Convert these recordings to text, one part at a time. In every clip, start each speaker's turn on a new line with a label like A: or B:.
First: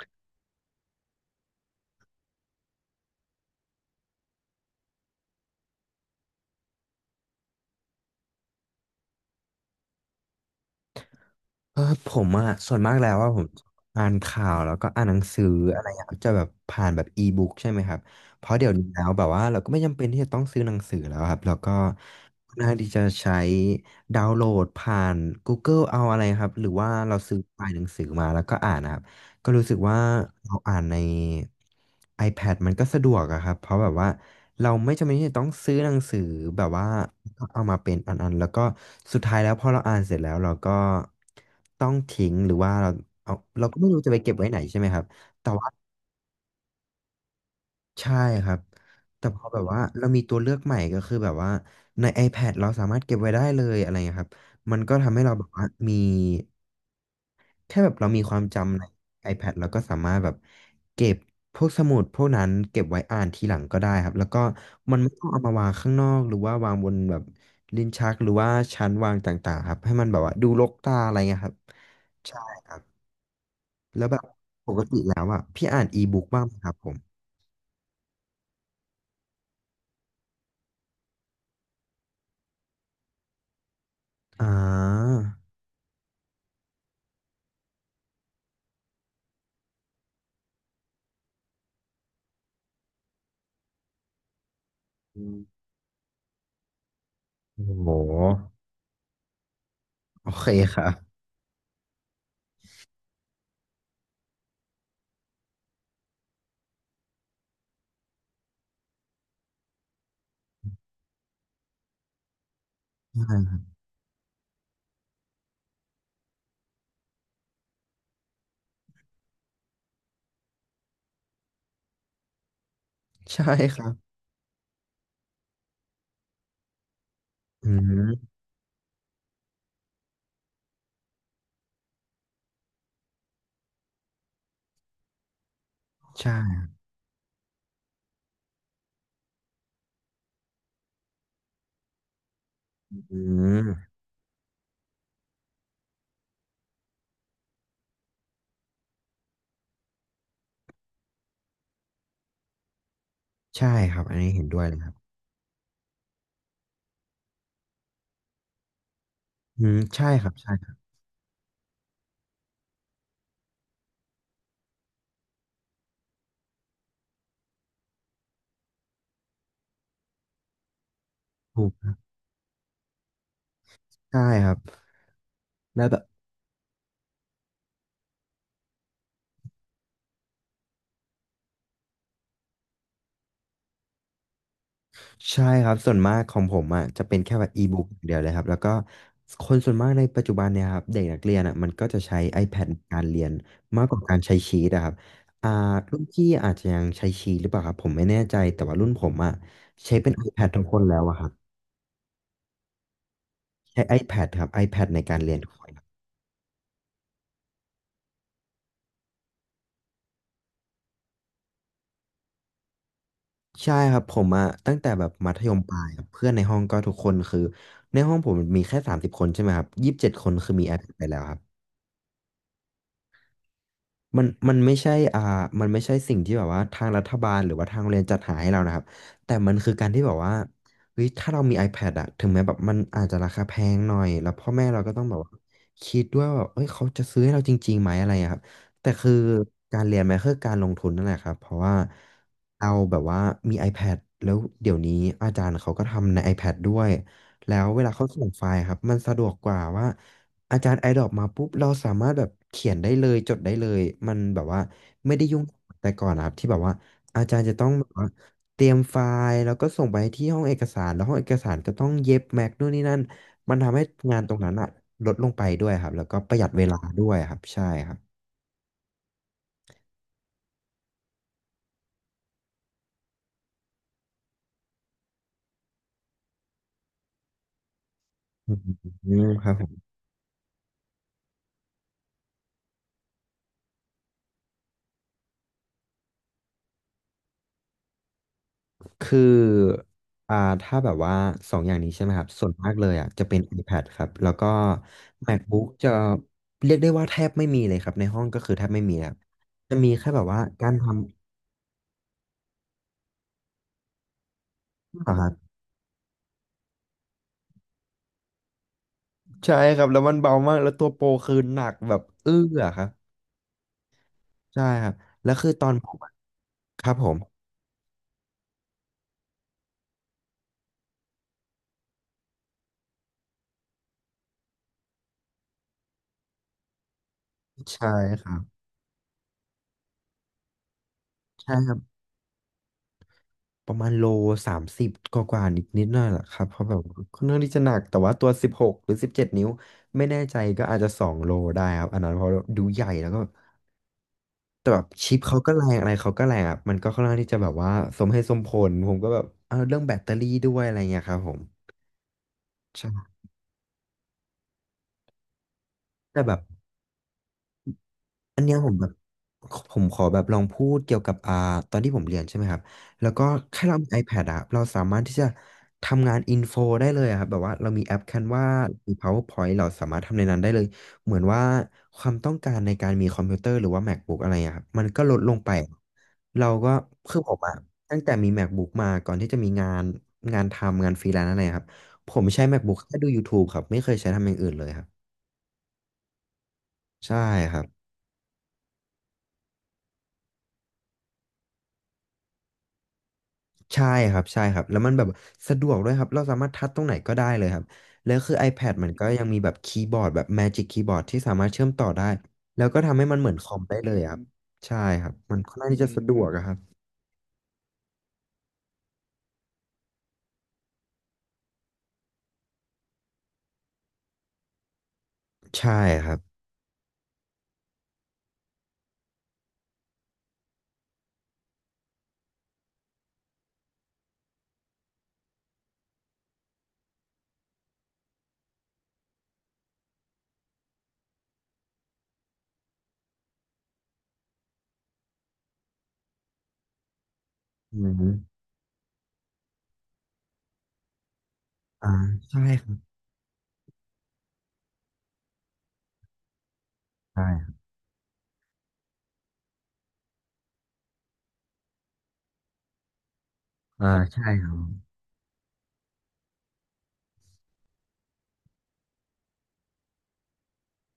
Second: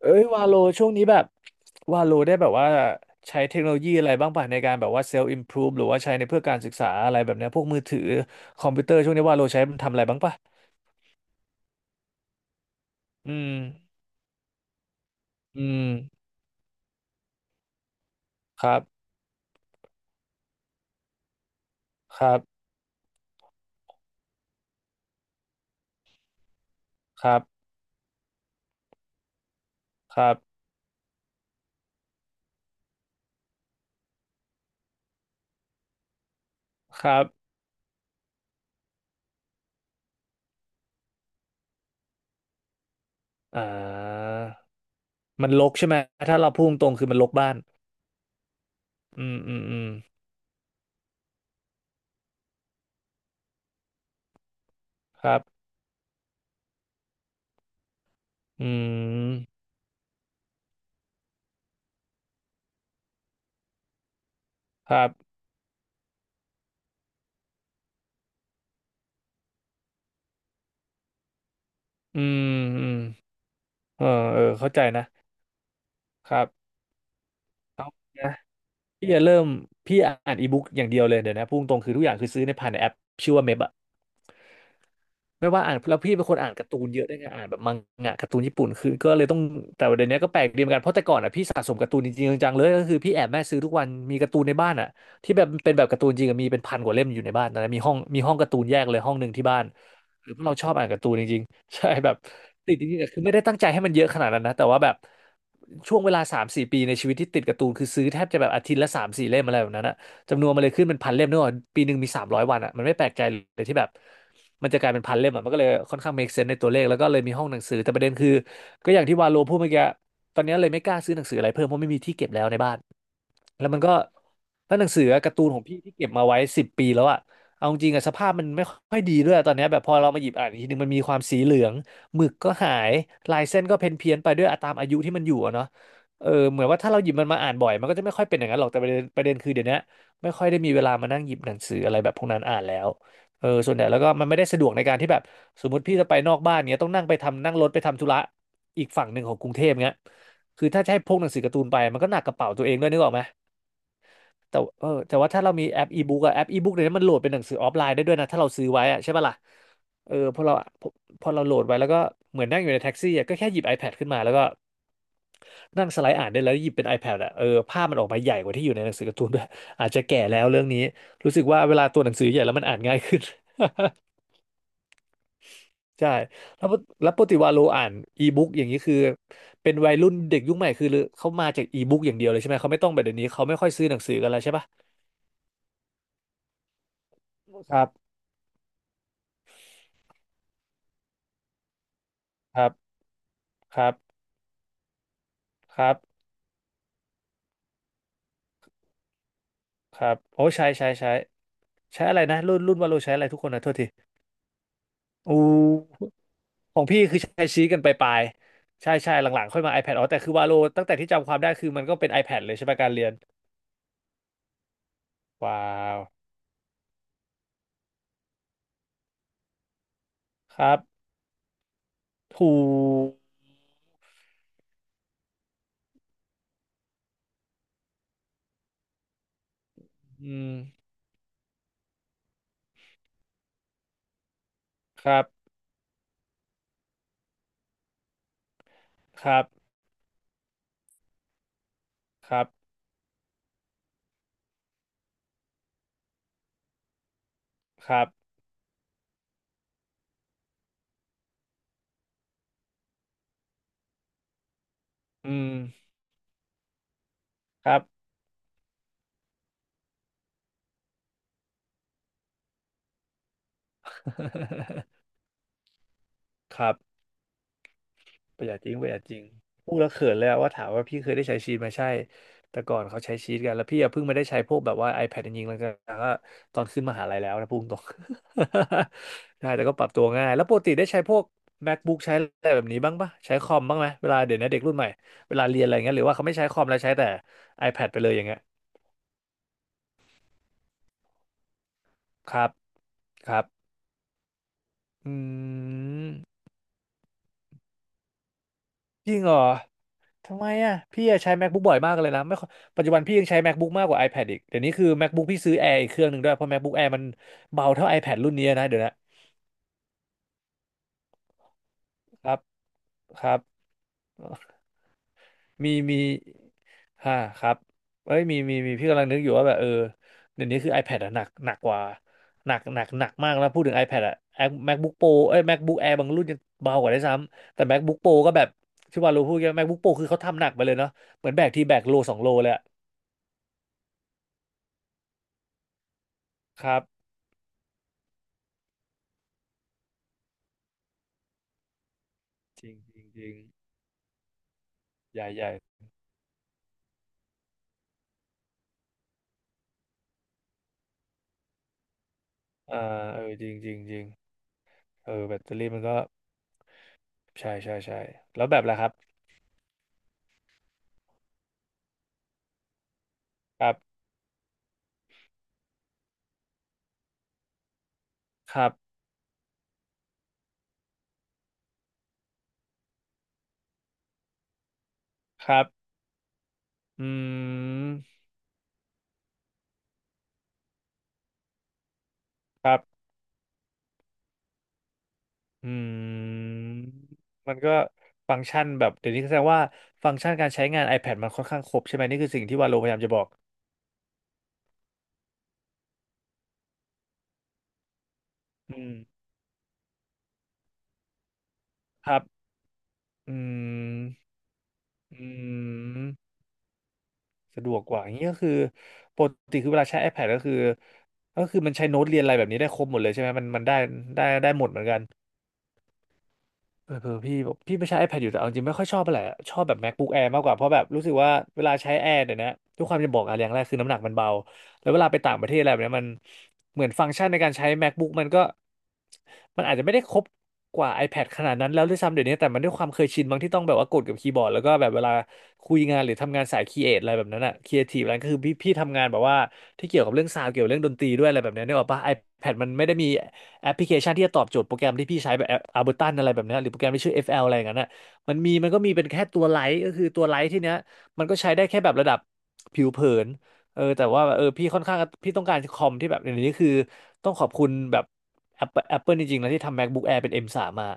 A: เอ้ยวาโลช่วงนี้แบบวาโลได้แบบว่าใช้เทคโนโลยีอะไรบ้างป่ะในการแบบว่าเซลล์อิมพรูฟหรือว่าใช้ในเพื่อการศึกษาอะไรแบบเนี้ยพวกมือถือคอมพิวเตอร์ช่วงนี้วาโลใช้ทำอะไรบ้างป่ะ
B: ผมอะส่วนมากแล้วว่า
A: อื
B: ผม
A: ม
B: อ่านข่าวแล้วก็อ่านหนังสือ
A: อื
B: อะ
A: ม
B: ไรอย่างเงี้ยจะแบบผ่านแบบอีบุ๊กใช่ไหมครับเพราะ
A: ค
B: เดี๋ยว
A: รั
B: นี้แล้
A: บ
B: วแบบว่าเราก็ไม่จำเป็นที่จะต้องซื้อหนังสือแล้วครับแล้วก็
A: ครับ
B: น่าที่จะใช้ดาวน์โหลดผ่าน Google เอาอะไรครับหรือว่าเรา
A: ค
B: ซื้
A: รั
B: อ
A: บ
B: ไฟล์หนังสือมาแล้วก็อ่านนะครับก็รู้สึกว่า
A: ครับ
B: เราอ่านใน iPad มันก็สะดวกอะครับเพราะแบบว่าเราไม่จำเป็นที่จะต้องซื้อหนังสือแบบว่า
A: ครับ
B: ก็เอามาเป็นอันๆแล้วก็สุดท้ายแล้วพอเราอ่านเสร็จแล้วเราก็ต้องทิ้งหรือว่าเราเอา
A: อ่
B: เราก็ไม่รู้จะไปเก็
A: า
B: บไว้ไหนใช่ไหมครับ
A: มั
B: แต่
A: นร
B: ว่า
A: กใช่ไหมถ้าเราพูดตรงคือมันรกบ้าน
B: ใช่ครับ
A: อื
B: แต่พ
A: ม
B: อ
A: อื
B: แบ
A: ม
B: บ
A: อื
B: ว่า
A: ม
B: เรามีตัวเลือกใหม่ก็คือแบบว่าใน iPad เราสามารถเก็บไว้ได้เลยอะไรเงี้ยครับมันก็ทำให้
A: ค
B: เรา
A: รับ
B: แบบว่ามี แค่แบบเรามีความ
A: อื
B: จำใน iPad
A: ม
B: แล้วก็สามารถแบบเก็บพวกสมุดพวกนั้นเก็บไว้อ่านทีหลังก็ได้ครับแล้วก็
A: ค
B: มัน
A: รั
B: ไม่ต้อง
A: บ
B: เอามาวางข้างนอกหรือว่าวางบนแบบลิ้นชักหรือว่าชั้นวางต่างๆครับให้มันแบบว่าดูรกตาอะไรเงี้ยครับ
A: อื
B: ใช่ค
A: ม
B: รับ
A: อืมเอ
B: แล้
A: อ
B: วแบบ
A: เออ
B: ป
A: เข้าใจ
B: กติ
A: นะ
B: แล้วอ่ะพี่อ่านอีบุ๊ก
A: ค
B: บ้า
A: รั
B: ง
A: บ
B: ไหมครับผม
A: พี่จะเริ่มพี่อ่านอีบุ๊กอย่างเดียวเลยเดี๋ยวนะพุ่งตรงคือทุกอย่างคือซื้อในผ่านในแอปชื่อว่าเมบอะ
B: อ่า
A: ไม่ว่าอ่านแล้วพี่เป็นคนอ่านการ์ตูนเยอะด้วยไงอ่านแบบมังงะการ์ตูนญี่ปุ่นคือก็เลยต้องแต่เดี๋ยวนี้ก็แปลกดีเหมือนกันเพราะแต่ก่อนอ่ะพี่สะสมการ์ตูนจริงๆจังๆเลยก็คือพี่แอบแม่ซื้อทุกวันมีการ์ตูนในบ้านอ่ะ
B: อื
A: ที่
B: ม
A: แบบเป็นแบบการ์ตูนจริงอะมีเป็นพันกว่าเล่มอยู่ในบ้านนะ
B: โอ้
A: มี
B: โห
A: ห้องมีห้องการ์ตูนแยกเลยห้องหนึ่งที่บ้านห
B: โอ
A: รือเพ
B: เค
A: ราะเราชอบ
B: ค
A: อ่า
B: รั
A: น
B: บ
A: การ์ตูนจริงๆ ใช่แบบติดจริงๆอะคือไม่ได้ตั้งใจให้มันเยอะขนาดนั้นนะแต่ว่าแบบช่วงเวลาสามสี่ปีในชีวิตที่ติดการ์ตูนคือซื้อแทบจะแบบอาทิตย์ละสามสี่เล่มอะไรแบบนั้นอะ จำนวนมันเลยขึ้นเป็นพันเล่มเนอะปีหนึ่งมี300 วันอ่ะมันไม่แปลก ใจ
B: อ่า
A: เลยที่แบบมันจะกลายเป็นพันเล่มอ่ะมันก็เลยค่อนข้าง make sense ในตัวเลขแล้วก็เลยมีห้องหนังสือ แต่ประเด็นคือก็อย่างที่วาโลพูดเมื่อกี้ตอนนี้เลยไม่กล้าซื้อหนังสืออะไรเพิ่มเพราะไม่มีที่เก็บแล้วในบ้าน
B: ใช่
A: แล้ว
B: ค
A: มัน
B: รั
A: ก็
B: บ
A: แล้วหนังสือการ์ตูนของพี่ที่เก็บมาไว้10 ปีแล้วอะ
B: อื
A: เอาจริงอะส
B: ม
A: ภาพมันไม่ค่อยดีด้วยตอนเนี้ยแบบพอเรามาหยิบอ่านอีกทีนึงมันมีความสีเหลืองหมึกก็หายลายเส้นก็เพี้ยนเพี้ยนไปด้วยตามอายุที่มันอยู่อะเนาะเออเหมือ
B: ใช่
A: นว่าถ้าเราหยิบมันมาอ่านบ่อยมันก็จะไม่ค่อยเป็นอย่างนั้นหรอกแต่ประเด็นคือเดี๋ยวนี้ไม่ค่อยได้มีเวลามานั่งหยิบหนังสืออะไรแบบพวกนั้นอ่านแล้ว
B: อื
A: เออส่วนใหญ่
B: ม
A: แล้วก็มันไม่ได้สะดวกในการที่แบบสมมติพี่จะไปนอกบ้านเนี้ยต้องนั่งไปทำนั่งรถไปทำธุระอีกฝั่งหนึ่งของกรุงเทพเงี้ยคือถ้าจะให้พกหนังสือการ์ตูนไปมันก็หนักกระเป๋าตัวเองด้วยนึกออกไหม
B: ใช่ครับอันนี้เห็น
A: แต่
B: ด้วยเลย
A: เอ
B: ค
A: อ
B: รับ
A: แต่ว่าถ้าเรามีแอปอีบุ๊กอะแอปอีบุ๊กเนี่ยวนี้มันโหลดเป็นหนังสือออฟไลน์ได้ด้วยนะถ้าเราซื้อไว้อะใช่ปะล่ะ
B: อืมใช่
A: เออ
B: ครับใช่ครั
A: พอพอเราโหลดไว้แล้วก็เหมือนนั่งอยู่ในแท็กซี่อะก็แค่หยิบ iPad ขึ้นมาแล้วก็นั่งสไลด์อ่านได้แล้วหยิบเป็น iPad อะเออภาพมันออกมาใหญ่กว่าที่อยู่ในหนังสือการ์ตูนด้วย อาจจะแก่แล้วเรื่องนี้รู้สึกว่าเวลา
B: บ
A: ตัวหนังสือใหญ่แล้วมันอ่านง่ายขึ้น
B: ใช่ครับ แล้วแบบ
A: ใช่แล้วปกติวาโลอ่านอีบุ๊กอย่างนี้คือเป็นวัยรุ่นเด็กยุคใหม่คือเขามาจากอีบุ๊กอย่างเดียวเลยใช่ไหมเขาไม่ต้องแบบเดี๋ยวนี้เขาไม่ค่อยซื้อหนังสือกันแล้วใช่ปะ
B: ใช่ครับส่วนมากของผมอ่ะจะเป็นแค่แบบอี
A: ค
B: บุ๊
A: รั
B: ก
A: บ
B: เดียวเลยครับแล้วก็คนส่วนมากในปัจจุบันเนี่ยครับเด็กนักเรียนอ่ะมันก็จะใช้
A: ค
B: iPad
A: รั
B: ใน
A: บ
B: การเรียน
A: ค
B: มาก
A: รั
B: ก
A: บ
B: ว่าการใช้ชีตอะครับอ่า
A: ครับ
B: รุ่นพี่อาจจะยังใช้ชีตหรือเปล่าครับผมไม่แน่ใจแต่ว่ารุ่นผมอ่ะใช้
A: ค
B: เป็น
A: รับโอ้
B: iPad ทุก
A: ใช้
B: คน
A: ใช้
B: แล้ว
A: ใช้
B: อะครับ
A: ใช้อะไรนะรุ่นวาโลใช้อะไรทุกคนนะโทษ
B: ใช้
A: ที
B: iPad ครับ iPad ในการเรีย
A: อู
B: นทุกคนครับ
A: ของพี่คือใช้ชี้กันไปปลายๆใช่ใช่หลังๆค่อยมา iPad อ๋อแต่คือวาโลตั้งแต่ที่จำความได้คือมันก็เป็น iPad เลยใช่ไหมการเรียน
B: ใช่ครับผมอะตั้งแต่แบบมัธยม
A: ว้า
B: ปลายค
A: ว
B: รับเพื่อนในห้องก็ทุกคนคือในห้องผมมีแค่สามสิบคนใช่ไหมครับ27คนคือ
A: ค
B: มี
A: รับ
B: iPad ไปแล้วครับ
A: ถูก
B: มันไม่ใช่มันไม่ใช่สิ่งที่แบบว่าทางรัฐบาลหรือว่าทางโรงเรียนจัดหาให้เรานะครับแต่มันคือการที่แบบว่า
A: อืม
B: เฮ้ยถ้าเรามี iPad อะถึงแม้แบบมันอาจจะราคาแพงหน่อยแล้วพ่อแม่เราก็ต้อ
A: ค
B: งแบ
A: รั
B: บว่า
A: บ
B: คิดด้วยว่าแบบเอ้ยเขาจะซื้อให้เราจริงๆไหมอะไรอะครับแต่คือ
A: ครับ
B: การเรียนมันคือการลงทุนนั่นแหละครับเพราะว่า
A: ครับ
B: เราแบบว่ามี iPad แล้วเดี๋ยวนี้อาจารย์เขาก็ทำใน iPad ด้วยแล้วเว
A: ค
B: ลา
A: รั
B: เขา
A: บ
B: ส่งไฟล์ครับมันสะดวกกว่าว่า อาจารย์ไอดรอปมาปุ๊บเราสามารถแบบเขียนได้เลยจดได้เลยมันแบบว่าไม่ได้
A: อื
B: ยุ่ง
A: ม
B: แต่ก่อนนะครับที่แบบว่าอาจารย์จะต้
A: ค
B: อง
A: รับ
B: แบบว่าเตรียมไฟล์แล้วก็ส่งไปที่ห้องเอกสารแล้วห้องเอกสารก็ต้องเย็บแม็กนู่นนี่นั่นมันทำให้งานตรงนั้นอะล ดลงไปด้วยครับแล้วก็ประหยัด
A: ค
B: เว
A: รับ
B: ลาด้วยครับใช่ครับ
A: ประหยัดจริงประหยัดจริงพูดแล้วเขินเลยอะว่าถามว่าพี่เคยได้ใช้ชีทไหมใช่แต่ก่อนเขาใช้ชีทกันแล้วพี่อะเพิ่งมาได้ใช้พวกแบบว่า iPad จริงๆแล้วก็ตอนขึ้นมหาลัยแล้วนะพูดตรง
B: อืม ค
A: ใช่
B: รั
A: แต่ก็
B: บ
A: ปรับตัวง่ายแล้วปกติได้ใช้พวก MacBook ใช้อะไรแบบนี้บ้างปะใช้คอมบ้างไหมเวลาเดี๋ยวนี้เด็กรุ่นใหม่เวลาเรียนอะไรเงี้ยหรือว่าเขาไม่ใช้คอมแล้วใช้แต่ iPad ไปเลยอย่างเงี้ย
B: คืออ่าถ้าแบบว่าสองอย่างนี้ใช่ไหมครับ
A: ค
B: ส่
A: รั
B: ว
A: บ
B: นมากเลยอ่ะจะ
A: ค
B: เป็น
A: รับ
B: iPad ครับแล้วก็
A: อื
B: MacBook จะ
A: ม
B: เรียกได้ว่าแทบไม่มีเลยครับในห้องก็คือแทบไม่มีค
A: จ
B: รับ
A: ริงเหรอ
B: จะมีแค่แบบ
A: ทำ
B: ว่า
A: ไม
B: การ
A: อ่ะ
B: ท
A: พี่อะใช้ MacBook บ่อยมากเลยนะไม่ค่อยปัจจุบันพี่ยังใช้ MacBook มากกว่า iPad อีกเดี๋ยวนี้คือ
B: ำอ่าค
A: MacBook
B: รั
A: พี่
B: บ
A: ซื้อ Air อีกเครื่องหนึ่งด้วยเพราะ MacBook Air มันเบาเท่า iPad รุ่นนี้นะเดี๋ยวนะ
B: ใช่ครับแล้วมันเบามากแล้วตัวโปรคือหนักแบบ
A: ค
B: เอื้
A: รับ
B: อครับ
A: ครับ
B: ใช่ครับแล้วคือตอน
A: มี
B: ผม
A: มี
B: อะครับผ
A: ฮ่า
B: ม
A: ครับเอ้ยมีพี่กำลังนึกอยู่ว่าแบบเดี๋ยวนี้คือ iPad อะหนักหนักกว่าหนักหนักหนักมากแล้วพูดถึง iPad อะ MacBook Pro เอ้ย MacBook Air บางรุ่นยังเบากว่าได้วยซ้ำแต่
B: ใช่
A: MacBook Pro
B: ค
A: ก็
B: รั
A: แบบ
B: บ
A: ที่ว่าเราพูดกัน MacBook Pro คือเขาทำหนักไปเลยเนาะเหมือนแบก
B: ใช่
A: ที
B: ค
A: แบ
B: รับ
A: กโลสองโลเลยอะ
B: ประมาณโล30กว่านิดนิดหน่อยแหละครับเพ
A: ค
B: ราะแบ
A: รั
B: บ
A: บ
B: ค่อนข้างที่จะหนักแต่ว่าตัว16หรือสิบเจ็ดนิ้วไม่แน่ใจก็อาจจะ2 โลได้ครับอันนั้นเพราะดู
A: จริง
B: ใหญ่
A: จริ
B: แล้
A: ง
B: วก็
A: จริง
B: แต่แบบชิ
A: ให
B: ป
A: ญ่
B: เขา
A: ให
B: ก็
A: ญ่
B: แรงอะไรเขาก็แรงอ่ะมันก็ค่อนข้างที่จะแบบว่าสมเหตุสมผลผมก็แบบเอาเรื่องแบตเตอรี่ด้วยอะไรเงี้ยครับผม
A: อ่า
B: ใช่
A: เออจริงจริงจริงเออแบตเตอรี่มันก็
B: แต่แบบ
A: ใช่ใช่ใช่
B: อัน
A: แล้ว
B: เนี้
A: แบ
B: ย
A: บ
B: ผม
A: ล่ะค
B: แบ
A: รั
B: บ
A: บ
B: ผมขอแบบลองพูดเกี่ยวกับตอนที่ผมเรียนใช่ไหมครับแล้วก็
A: ค
B: แค่
A: รั
B: เรามี
A: บ
B: iPad อะเราสามารถที่จะทำงานอินโฟได้เลยอะครับแบบว่าเรามีแอป Canva
A: ครั
B: มี
A: บ
B: PowerPoint เราสามารถทำในนั้นได้เลยเหมือนว่าความต้องการในการมีคอมพิวเตอร์หรือว่า MacBook อะไรอะครับมันก็ลดลง
A: ค
B: ไป
A: รับ
B: เราก็
A: อื
B: คือผมอะตั้งแต่
A: ม
B: มี MacBook มาก่อนที่จะมีงานทำงานฟรีแลนซ์อะไรอะครับผมใช้
A: ครั
B: MacBook แค่ดู
A: บ
B: YouTube ครับไม่เคยใช้ทำอย่างอื่นเลยครับ
A: อืม
B: ใช่ค
A: มัน
B: รับ
A: ก็ฟังก์ชันแบบเดี๋ยวนี้แสดงว่าฟังก์ชันการใช้งาน iPad มันค่อนข้างครบใช่ไหมนี่คือสิ่งที่วาโลพยายามจะบอก
B: ใช่ใช่ครับแล้วมันแบบสะดวกด้วยครับเราสามารถทัชตรงไหนก็ได้เลยครับแล้วคือ iPad
A: อื
B: มัน
A: ม
B: ก็ยังมีแบบคีย์บอร์ดแบบ Magic Keyboard ที่สามารถเชื่อมต่อได้
A: ครับ
B: แล้วก็ทำให้มันเหมือ
A: อื
B: นคอมได้เล
A: ม
B: ยครับใช่ครับ
A: อื
B: มันค่อนข้างที่จะสะดวก
A: ม
B: อะครับ
A: สะดวกกว่าอย่างนี้ก็คือปกติคือเวลาใช้ iPad ก็คือมันใช้โน้ตเรียนอะไรแบบนี้ได้ครบหมดเลยใช่ไหมมันได้ได้ได้หมดเหมือนกัน
B: ใช่ครับ
A: เออเออพี่บอกพี่ไม่ใช้ iPad อยู่แต่เอาจริงไม่ค่อยชอบอะไหรอะชอบแบบ MacBook Air มากกว่าเพราะแบบรู้สึกว่าเวลาใช้ Air เดี๋ยวนี้ทุกความจะบอกอะไรอย่างแรกคือน้ำหนักมันเบาแล้วเวลาไปต่างประเทศอะไรแบบเนี้ยมันเหมือนฟังก์ชันในการใช้ MacBook มันก็มันอาจจะไม่ได้ครบกว่า iPad ขนาดนั้นแล้วด้วยซ้ำเดี๋ยวนี้แต่มันด้วยความเคยชินบางที่ต้องแบบว่ากดกับคีย์บอร์ดแล้วก็แบบเวลาคุยงานหรือทำงานสายครีเอทอะไรแบบนั้นอะครี
B: อื
A: เอทีฟอะไรก็คื
B: ม
A: อพี่ทำงานแบบว่าที่เกี่ยวกับเรื่องซาวด์เกี่ยวกับเรื่องดนตรีด้วยอะไรแบบเนี้ยนึกออ
B: อ่า
A: กปะ
B: ใช่
A: iPad
B: ค
A: มัน
B: รับ
A: ไม่ได้มี แอปพลิเคชันที่จะตอบโจทย์โปรแกรมที่พี่ใช้แบบอัลเบอร์ตันอะไรแบบเนี้ยหรือโปรแกรมที่ชื่อ
B: ใช่
A: FL
B: ค
A: อฟแอลอะ
B: รับ
A: ไรอย่างนั้นน่ะมันมีมันก็มีเป็นแค่ตัวไลท์ก็คือตัวไลท์ที่เนี้ยมันก็ใช้ได้แค่แบบระดับผิวเผินเออ
B: อ่า
A: แต่ว่า
B: ใช่ครับ
A: พี่ค่อนข้างพี่ต้องการคอมที่แบบอย่างนี้คือต้องขอบคุณแบบ Apple, Apple จริงๆนะที่ทำ MacBook Air เป็น M3 มทรีมา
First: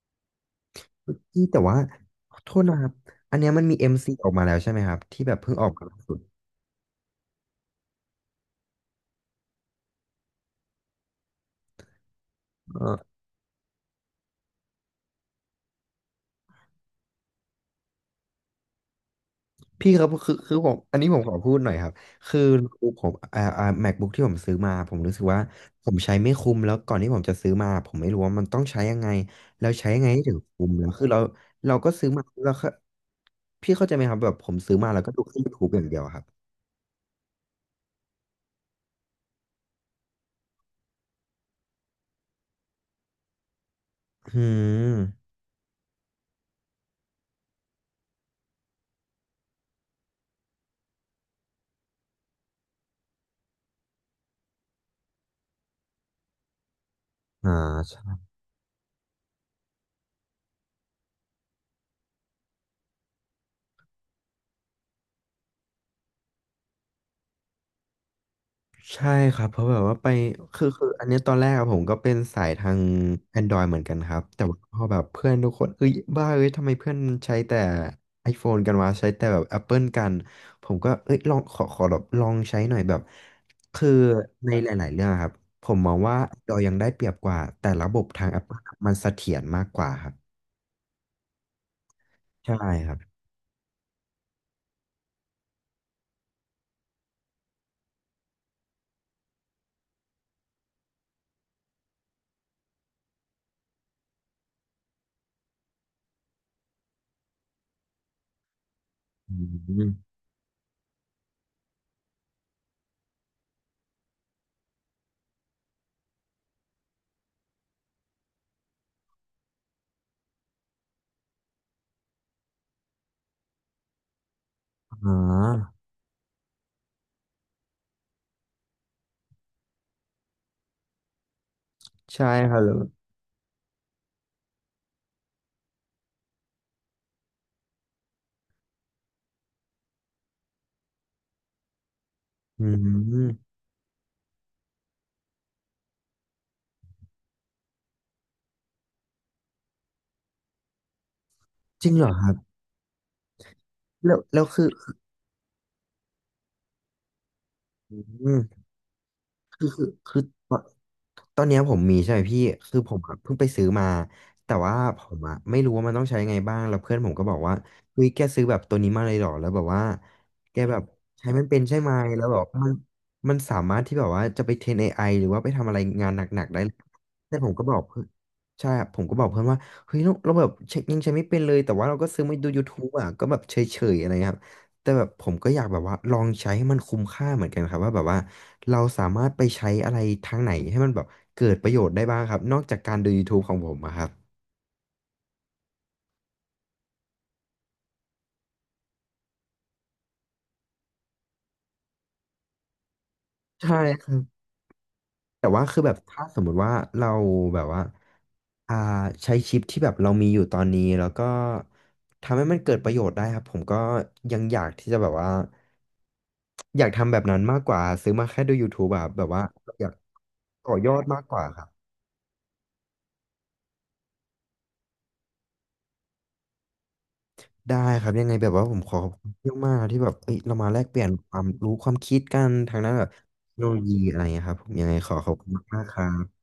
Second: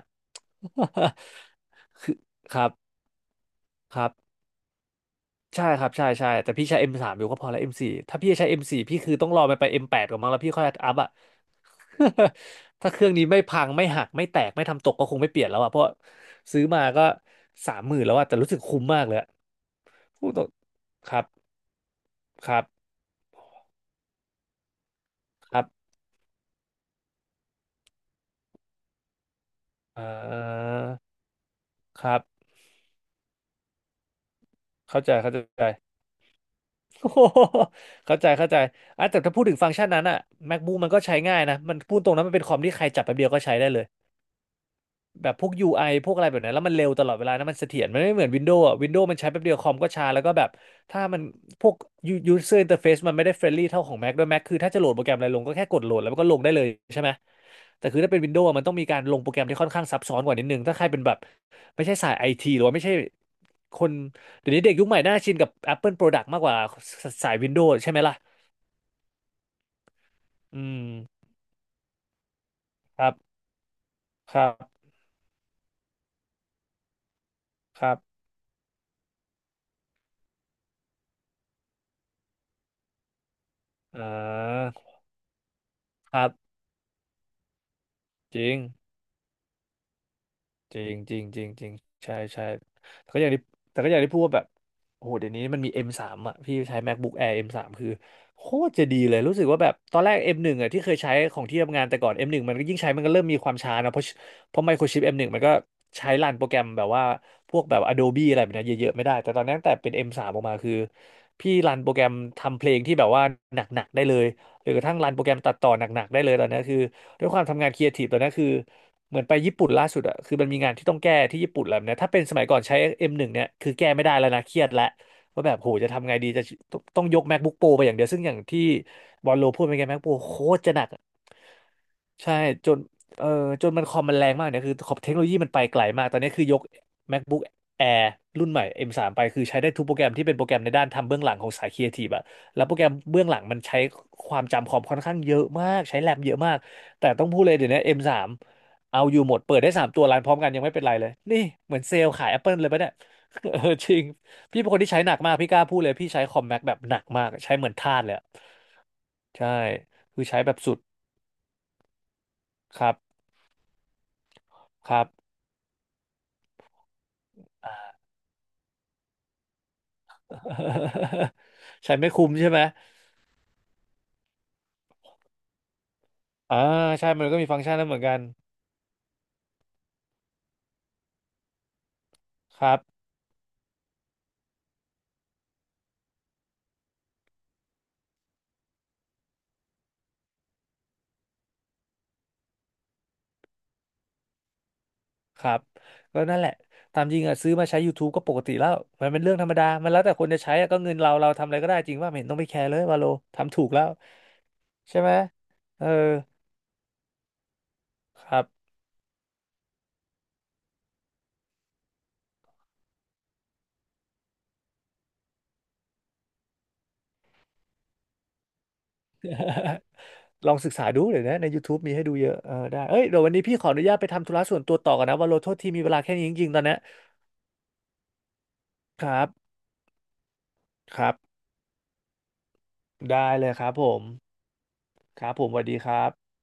B: พี่แต่ว่า
A: คือ
B: ขอโท
A: ค
B: ษ
A: รับ
B: นะครับอันเนี้ยมันมีเอ็ม
A: ครั
B: ซี
A: บ
B: ออกมาแล้วใช่ไหมครับที่แบบเพิ่ง
A: ใช่
B: ออก
A: ค
B: มา
A: รับ
B: ล่า
A: ใช่
B: สุด
A: ใช่แต่พี่ใช้ M3 อมสามอยู่ก็พอแล้ว M4 ถ้าพี่จะใช้ M4 พี่คือต้องรอมันไป M8 ก่อนมั้งแล้วพี่ค่อยอัพอ่ะ ถ้าเครื่องนี้ไม่พังไม่หักไม่แตกไม่ทำตกก็คงไม่เปลี่ยนแล้วอ่ะเพราะซื้อมาก็30,000แล้วอ่ะแต่รู้สึกคุ้มมากเลยอะ
B: พี่ครับ
A: พูด
B: คือ
A: ตรง
B: คือผมอันนี้
A: ค
B: ผ
A: รั
B: ม
A: บ
B: ขอพูดหน่อยครับคือ
A: ครับ
B: ผมMacBook ที่ผมซื้อมาผมรู้สึกว่า
A: ครับ
B: ผมใช้ไม่คุ้มแล้วก่อนที่ผมจะซื้อมาผมไม่รู้ว่ามันต้องใช้ยังไงแล้วใช้ยั
A: อ่
B: งไงให้ถึงคุ้ม
A: า
B: แล้วคือเราก็
A: ค
B: ซื้อ
A: รั
B: มา
A: บ
B: แล้วก็พี่เข้าใจไหมครับแบบผมซื้อมาแล้
A: เข้า
B: วก็
A: ใจ
B: ดู
A: เข้า
B: แค่
A: ใจ
B: YouTube อย่าง เดียวอะครับ
A: โอ้โหเข้าใจเข้าใจอ่ะแต่ถ้าพูดถึงฟังก์ชันนั้นอ่ะ MacBook มันก็ใช้ง่ายนะมันพูดตรงนั้นมันเป็นคอมที่ใครจับแป๊บเดียวก็ใช้ได้เลย
B: อืม
A: แบบพวก UI พวกอะไรแบบนั้นแล้วมันเร็วตลอดเวลานะมันเสถียรมันไม่เหมือน Windows อ่ะ Windows มันใช้แป๊บเดียวคอมก็ช้าแล้วก็แบบถ้ามันพวก user interface มันไม่ได้เฟรนลี่เท่าของ Mac ด้วย Mac คือถ้าจะโหลดโปรแกรมอะไรลงก็แค่กดโหลดแล้วมันก็ลงได้เลยใช่ไหม
B: อ่
A: แต่คือถ้าเป็
B: า
A: น Windows อะมันต้องมีการลงโปรแกรมที่ค่อนข้างซับซ้อนกว่านิดนึงถ้าใครเป็นแบบไม่ใช่สายไอทีหรือว่าไม่ใช่คนเดี๋ยวนี้เด็กยุคใหม่น่าชินกับ Apple Product มากกว่าสาย Windows ใช่ไหมล่ะ
B: ใช่ครับเพราะแบบว่าไป
A: อื
B: คืออันเนี้ย
A: ม
B: ตอนแรกอะผมก็เป็นสายทาง
A: ครับ
B: Android เหมือนกันครับ
A: ค
B: แต่
A: รั
B: ว่าพ
A: บ
B: อแบบเพื่อนทุกคนเอ้ยบ้าเอ้ยทำไมเพื่อนใช้แต่
A: ครับ
B: iPhone กันวะใช้แต่แบบ Apple กันผมก็เอ้ยลองขอแบบลองใช้หน่อยแบบคือ
A: อ่
B: ในหลาย
A: า
B: ๆเรื่องอะครับผมมอง
A: ค
B: ว่า
A: รับ
B: Android ยังได้เปรียบกว่าแต่ระบบทาง
A: จริง
B: Apple อะมันเสถียรมากกว่าครับ
A: จริงจริงจริงจริงใช่ใช่
B: ใช่ครับ
A: แต่ก็อย่างที่แต่ก็อย่างที่พูดว่าแบบโอ้โหเดี๋ยวนี้มันมี M3 อมสามอ่ะพี่ใช้ MacBook Air M3 คือโคตรจะดีเลยรู้สึกว่าแบบตอนแรก M1 อมหนึ่งอ่ะที่เคยใช้ของที่ทำงานแต่ก่อน M1 มหนึ่งมันก็ยิ่งใช้มันก็เริ่มมีความช้านะเพราะเพราะไมโครชิป M1 มหนึ่งมันก็ใช้รันโปรแกรมแบบว่าพวกแบบ Adobe อะไรแบบเนี้ยเยอะๆไม่ได้แต่
B: อื
A: ตอนนี้ตั้งแต่เป็น m ม
B: ม
A: สามออกมาคือพี่รันโปรแกรมทำเพลงที่แบบว่าหนักๆได้เลย หรือกระทั่งรันโปรแกรมตัดต่อหนักๆได้เลยตอนนี้คือด้วยความทำงานครีเอทีฟตอนนี้คือเหมือนไปญี่ปุ่นล่าสุดอะคือมันมีงานที่ต้องแก้ที่ญี่ปุ่นแล้วเนี่ยถ้าเป็นสมัยก่อนใช้ M1 เนี่ยคือแก้ไม่ได้แล้วนะเครียดแล้ว
B: อ๋อ
A: ว่าแบบโหจะทำไงดีจะต้องยก MacBook Pro ไปอย่างเดียวซึ่งอย่างที่บอลโลพูดไปไง MacBook Pro โคตรจะหนัก
B: ใช่
A: ใช่
B: ครับ
A: จ
B: แล้ว
A: นเออจนมันคอมมันแรงมากเนี่ยคือขอบเทคโนโลยีมันไปไกลมากตอนนี้คือยก MacBook Air รุ่นใหม่ M3 ไปคือใช้ได้ทุกโปรแกรมที่เป็นโปรแกรมในด้านทำเบื้องหลังของสายครีเอทีฟอะแล้
B: อื
A: วโปรแกรมเบื้อง
B: ม
A: หลังมันใช้ความจำคอมค่อนข้างเยอะมากใช้แรมเยอะมากแต่ต้องพูดเลยเดี๋ยวนี้ M3 เอาอยู่หมดเปิดได้สามตัวรันพร้อมกันยังไม่เป็นไรเลยนี่เหมือน
B: จริ
A: เซ
B: ง
A: ล
B: เหรอ
A: ล์
B: ค
A: ขาย
B: รับ
A: Apple เลยปะเนี่ย เออจริง
B: แล้ว
A: พี่
B: คื
A: เป็
B: อ
A: นคนที่ใช้หนักมากพี่กล้าพูดเลยพี่ใช้คอมแม็กแบบหนักมากใช้เหมือนทา
B: อื
A: สเลยอะ
B: ม
A: ใช่
B: คือ
A: คือใช้
B: ต
A: แบ
B: อ
A: บ
B: น
A: สุด
B: ตอนเนี้ยผมมีใช่ไหมพี่คือ
A: ค
B: ผ
A: รับ
B: มอะเพิ่งไปซื้อมาแต่ว่า
A: ค
B: ผ
A: รับ
B: มอะไม่รู้ว่ามันต้องใช้ไงบ้างแล้วเพื่อนผมก็บอกว่าเฮ้ยแกซื้อแบบตัวนี้มาเลยเหรอแล้วแบบว่าแกแบบใช้ มันเป็นใช่ไหม
A: ใช้ไม่
B: แล้ว
A: คุ้ม
B: แบบ
A: ใช่ไหม
B: มันสามารถที่แบบว่าจะไปเทรน AI หรือว่าไปทำอะไรงานหนักๆ
A: อ่า
B: ได้เลย
A: ใช่มัน
B: แต่
A: ก็
B: ผ
A: มี
B: ม
A: ฟัง
B: ก็
A: ก์
B: บ
A: ชั
B: อ
A: น
B: ก
A: นั้นเหมื
B: เพื่
A: อ
B: อ
A: น
B: น
A: กัน
B: ใช่ครับผมก็บอกเพื่อนว่าเฮ้ยเราแบบเช็คยังใช้ไม่เป็นเลยแต่ว่าเราก็ซื้อมาดู
A: ครับ
B: YouTube อะก็แบบเฉยๆอะไรเงี้ยครับ แต่แบบผมก็อยากแบบว่าลองใช้ให้มันคุ้มค่าเหมือนกันครับว่าแบบว่าเราสามารถไปใช้อะไรทางไหนให้มันแบบเกิดประโยชน์ได้บ้างครับนอกจากการดู YouTube ของผมอะครับ
A: ครับก็นั่นแหละตามจริงอ่ะซื้อมาใช้ YouTube ก็ปกติแล้วมันเป็นเรื่องธรรมดามันแล้วแต่คนจะใช้อะก็เงินเราเราทำอะไรก็ได้จริงว่าไม่เห็นต้องไปแคร์เลยวาโลทำถูก
B: ใช่
A: แล้ว
B: ครับ
A: ใช่ไหม
B: แต่ว่าคือ
A: เออ
B: แบบถ้าสมมุติว่าเราแบบว่า
A: ครับ
B: อ่าใช้ชิปที่แบบเรามีอยู่ตอนนี้แล้วก็ทำให้มันเกิดประโยชน์ได้ครับผมก็ยังอยากที่จะแบบว่าอยากทำแบบนั้นมากกว่าซื้อมาแค่ดู YouTube แบบแบบว่าอยาก
A: ลองศึ
B: ต่อ
A: กษา
B: ยอด
A: ดู
B: มา
A: เดี๋
B: ก
A: ยว
B: ก
A: นะ
B: ว่า
A: ใน
B: ครับ
A: YouTube มีให้ดูเยอะเออได้เอ้ยเดี๋ยววันนี้พี่ขออนุญาตไปทำธุระส่วนตัวต่อกันนะวาโลโทษทีมีเวลาแค่นี้จริงๆตอนเนี้ย
B: ได้ครับยังไงแบบว่าผมขอ
A: ค
B: บ
A: รั
B: คุ
A: บ
B: ณเยอะมากที่แบบเอ้ยเรามาแลกเป
A: ค
B: ลี่ยน
A: รับ
B: ความรู้ความคิดกันทางด้านแบบ
A: ได้เล
B: เท
A: ย
B: ค
A: ค
B: โน
A: รับ
B: โล
A: ผ
B: ยี
A: ม
B: อะไรเงี้ยครับผมยังไงขอ
A: ค
B: ข
A: รั
B: อ
A: บ
B: บ
A: ผ
B: คุ
A: ม
B: ณ
A: สวัสดี
B: มาก
A: ค
B: ๆค
A: รั
B: รั
A: บ
B: บ